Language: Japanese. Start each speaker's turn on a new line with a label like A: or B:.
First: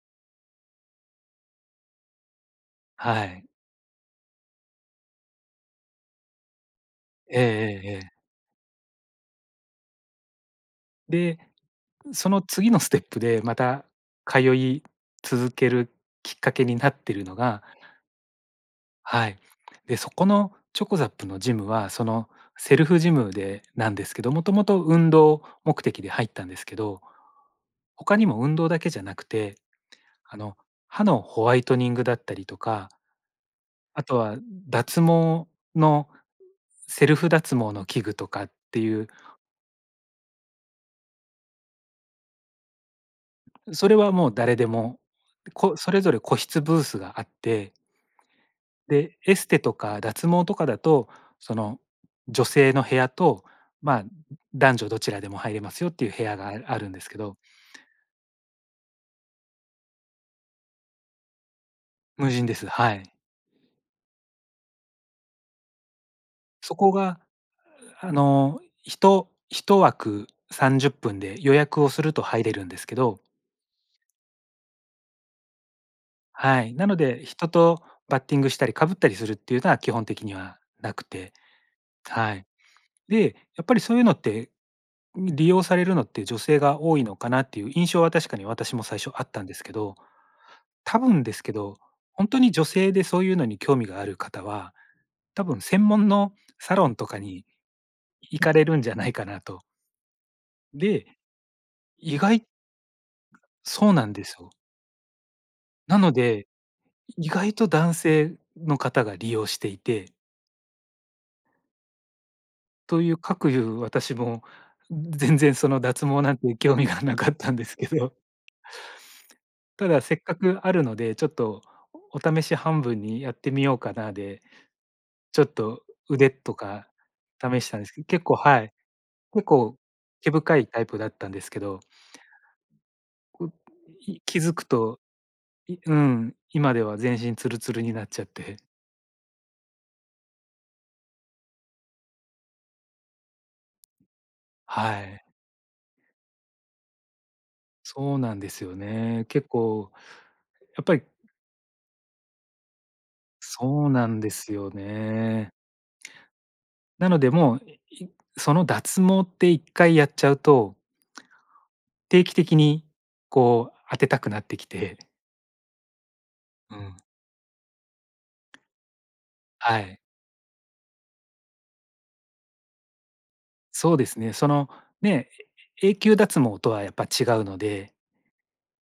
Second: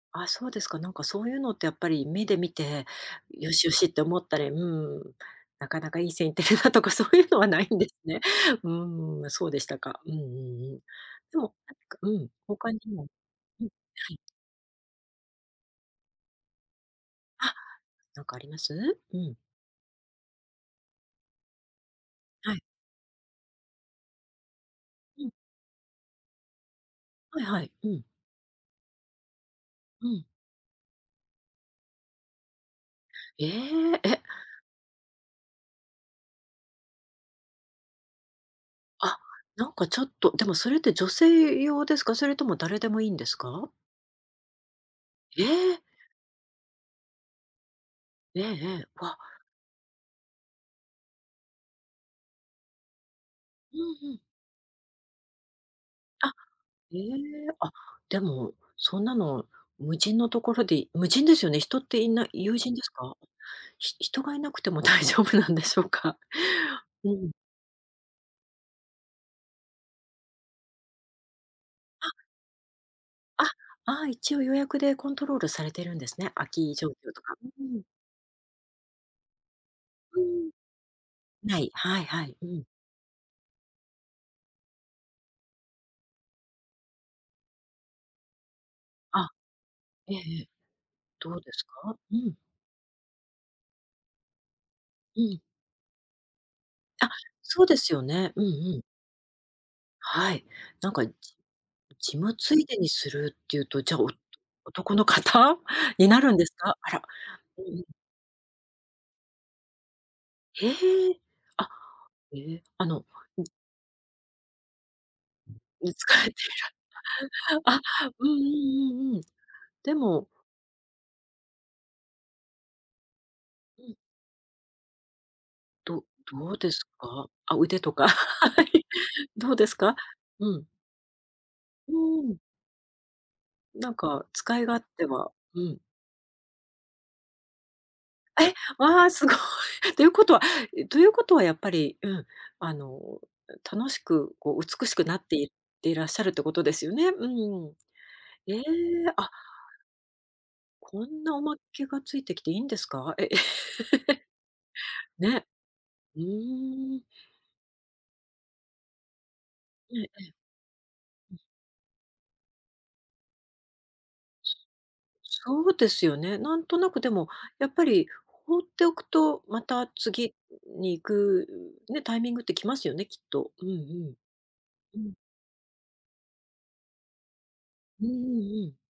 A: ああ、そうですか、何か、そういうのって、やっぱり目で見て、
B: はい。
A: 良々って思ったり、うん、中々良い線行ってるなとか、そういうの
B: ええ
A: はないんで
B: ええ
A: す
B: ええ。
A: ね、うん、そうでしたか、うんうんうん、で
B: で、
A: も、なんか、うん、何
B: そ
A: か
B: の、
A: 他
B: 次
A: に
B: のステッ
A: も
B: プで、ま
A: うん、は
B: た
A: い。
B: 通い続けるきっかけになっているの
A: あ、
B: が
A: 何かあります？う
B: は
A: ん。
B: い、で、そこのチョコザップの、ジムは、その、
A: はい。
B: セルフジムで何ですけど、元々、運
A: うん。
B: 動目的で入ったんですけど、
A: はいはい、うん。
B: 他にも、運動だけじゃなくて、
A: うん。
B: あの、歯のホワイトニングだったりとか、
A: ええ
B: 後
A: え。
B: は、脱毛のセルフ脱毛の器具とかっていう
A: あ、何かちょっと、でもそれって、女性用ですか？それとも誰でも良いんですか？
B: それはもう誰でも、
A: え
B: こ
A: え。
B: それぞれ個室ブースがあって
A: ええええ、わ。
B: で、エステとか、脱毛とかだと、その女性の部屋と、
A: ふん
B: ま、
A: ふん。
B: 男女どちらでも入れますよ、って言う部
A: あ、
B: 屋が、ああるん
A: え
B: ですけど。
A: え、あ、でも、そんなの無人の所で、無人ですよね。人って居ない
B: 無人で
A: 有
B: す、
A: 人です
B: はい。
A: か？ひ人が居なくても、大丈夫なんでしょうか。
B: そこ
A: う
B: が、
A: ん。
B: あの、ひと1枠30分で予約をす
A: あ。
B: ると、入れるんですけど
A: あ、ああ、一応予約でコントロールされてるんですね、空
B: は
A: き
B: い、
A: 状
B: な
A: 況
B: の
A: と
B: で、
A: か、
B: 人
A: うー
B: と
A: ん。
B: バッティングしたり、かぶったりするっていうのは、基本
A: うー
B: 的に
A: ん。
B: は無くて、
A: はい、はいは
B: は
A: い、
B: い、
A: うん。
B: で、やっぱりそういうのって、り利用されるのって、女性が多いのかなって言う印象は、確かに、私も最初あ
A: あ。
B: ったんですけど、
A: ええええ。
B: 多分で
A: どう
B: すけ
A: です
B: ど、
A: か？う
B: 本
A: ん。
B: 当に女性で、そういうのに、興味がある方は、
A: うん。
B: 多分専門のサロンと
A: あ、
B: かに、
A: そうですよね、
B: 行
A: うんう
B: かれるん
A: ん。
B: じゃないかなと。
A: はい、何か、
B: で、
A: ジジ
B: 意
A: ム
B: 外
A: ついでにするっていうと、
B: そう
A: じゃ、
B: な
A: お
B: んですよ。
A: 男の方
B: な
A: に
B: の
A: なるんで
B: で、
A: すか？あら。
B: 意外
A: う
B: と
A: うん。
B: 男性の方が、利用していて
A: へえ、あ、え、あ
B: と
A: の
B: いう、か
A: うん。
B: く言う、私も全然、その
A: うん、
B: 脱
A: 使
B: 毛
A: われい
B: なん
A: てる、
B: て、興味がなかったんです
A: あ、
B: けど、
A: うんうんうんうん、
B: た
A: で
B: だ、せっ
A: も
B: かくあるので、ちょっと、お試し半分にやってみよう
A: う
B: か
A: ん。
B: なで、ちょっと
A: ど
B: 腕
A: ど
B: と
A: うです
B: か、
A: か？あ、
B: 試した
A: 腕
B: んで
A: と
B: すけど、
A: か、
B: 結構 は
A: は
B: い、
A: い、
B: 結
A: どうです
B: 構、
A: か？
B: 毛
A: う
B: 深
A: ん。
B: いタイプだったんですけど。
A: うーん。
B: う
A: 何
B: い
A: か、
B: 気付
A: 使
B: く
A: い勝
B: と、
A: 手は、う
B: い
A: ん。
B: うん、今では、全身ツルツルになっちゃっ
A: え、
B: て。
A: わ、凄い、と言う事はと言う事は、やっぱり、うん、あの、楽しく、こう、美
B: は
A: しくな
B: い。
A: って行っていらっしゃるって事ですよね、うん、
B: そうなんで
A: ええ、
B: すよね、
A: あ。
B: 結構やっぱり
A: こんな、おまけが付いて来て、良いんですか？え、
B: そうなんですよ
A: ね。
B: ね。
A: うーん。
B: なので、もう、いいその脱毛っていっか
A: は
B: い
A: い、
B: や
A: え
B: っち
A: え、
B: ゃうと
A: うん。
B: 定期的に、こう、当てたくなって来て。
A: そうですよね、何
B: う
A: とな
B: ん。
A: く、でも、やっぱり、放っておくと、ま
B: は
A: た
B: い。
A: 次に行くね、タイミングって来ますよね、きっと、うんう
B: そうで
A: ん、
B: すね、その、
A: うん。
B: ね、え永久脱毛とはやっぱ違うので。
A: うんうんうん。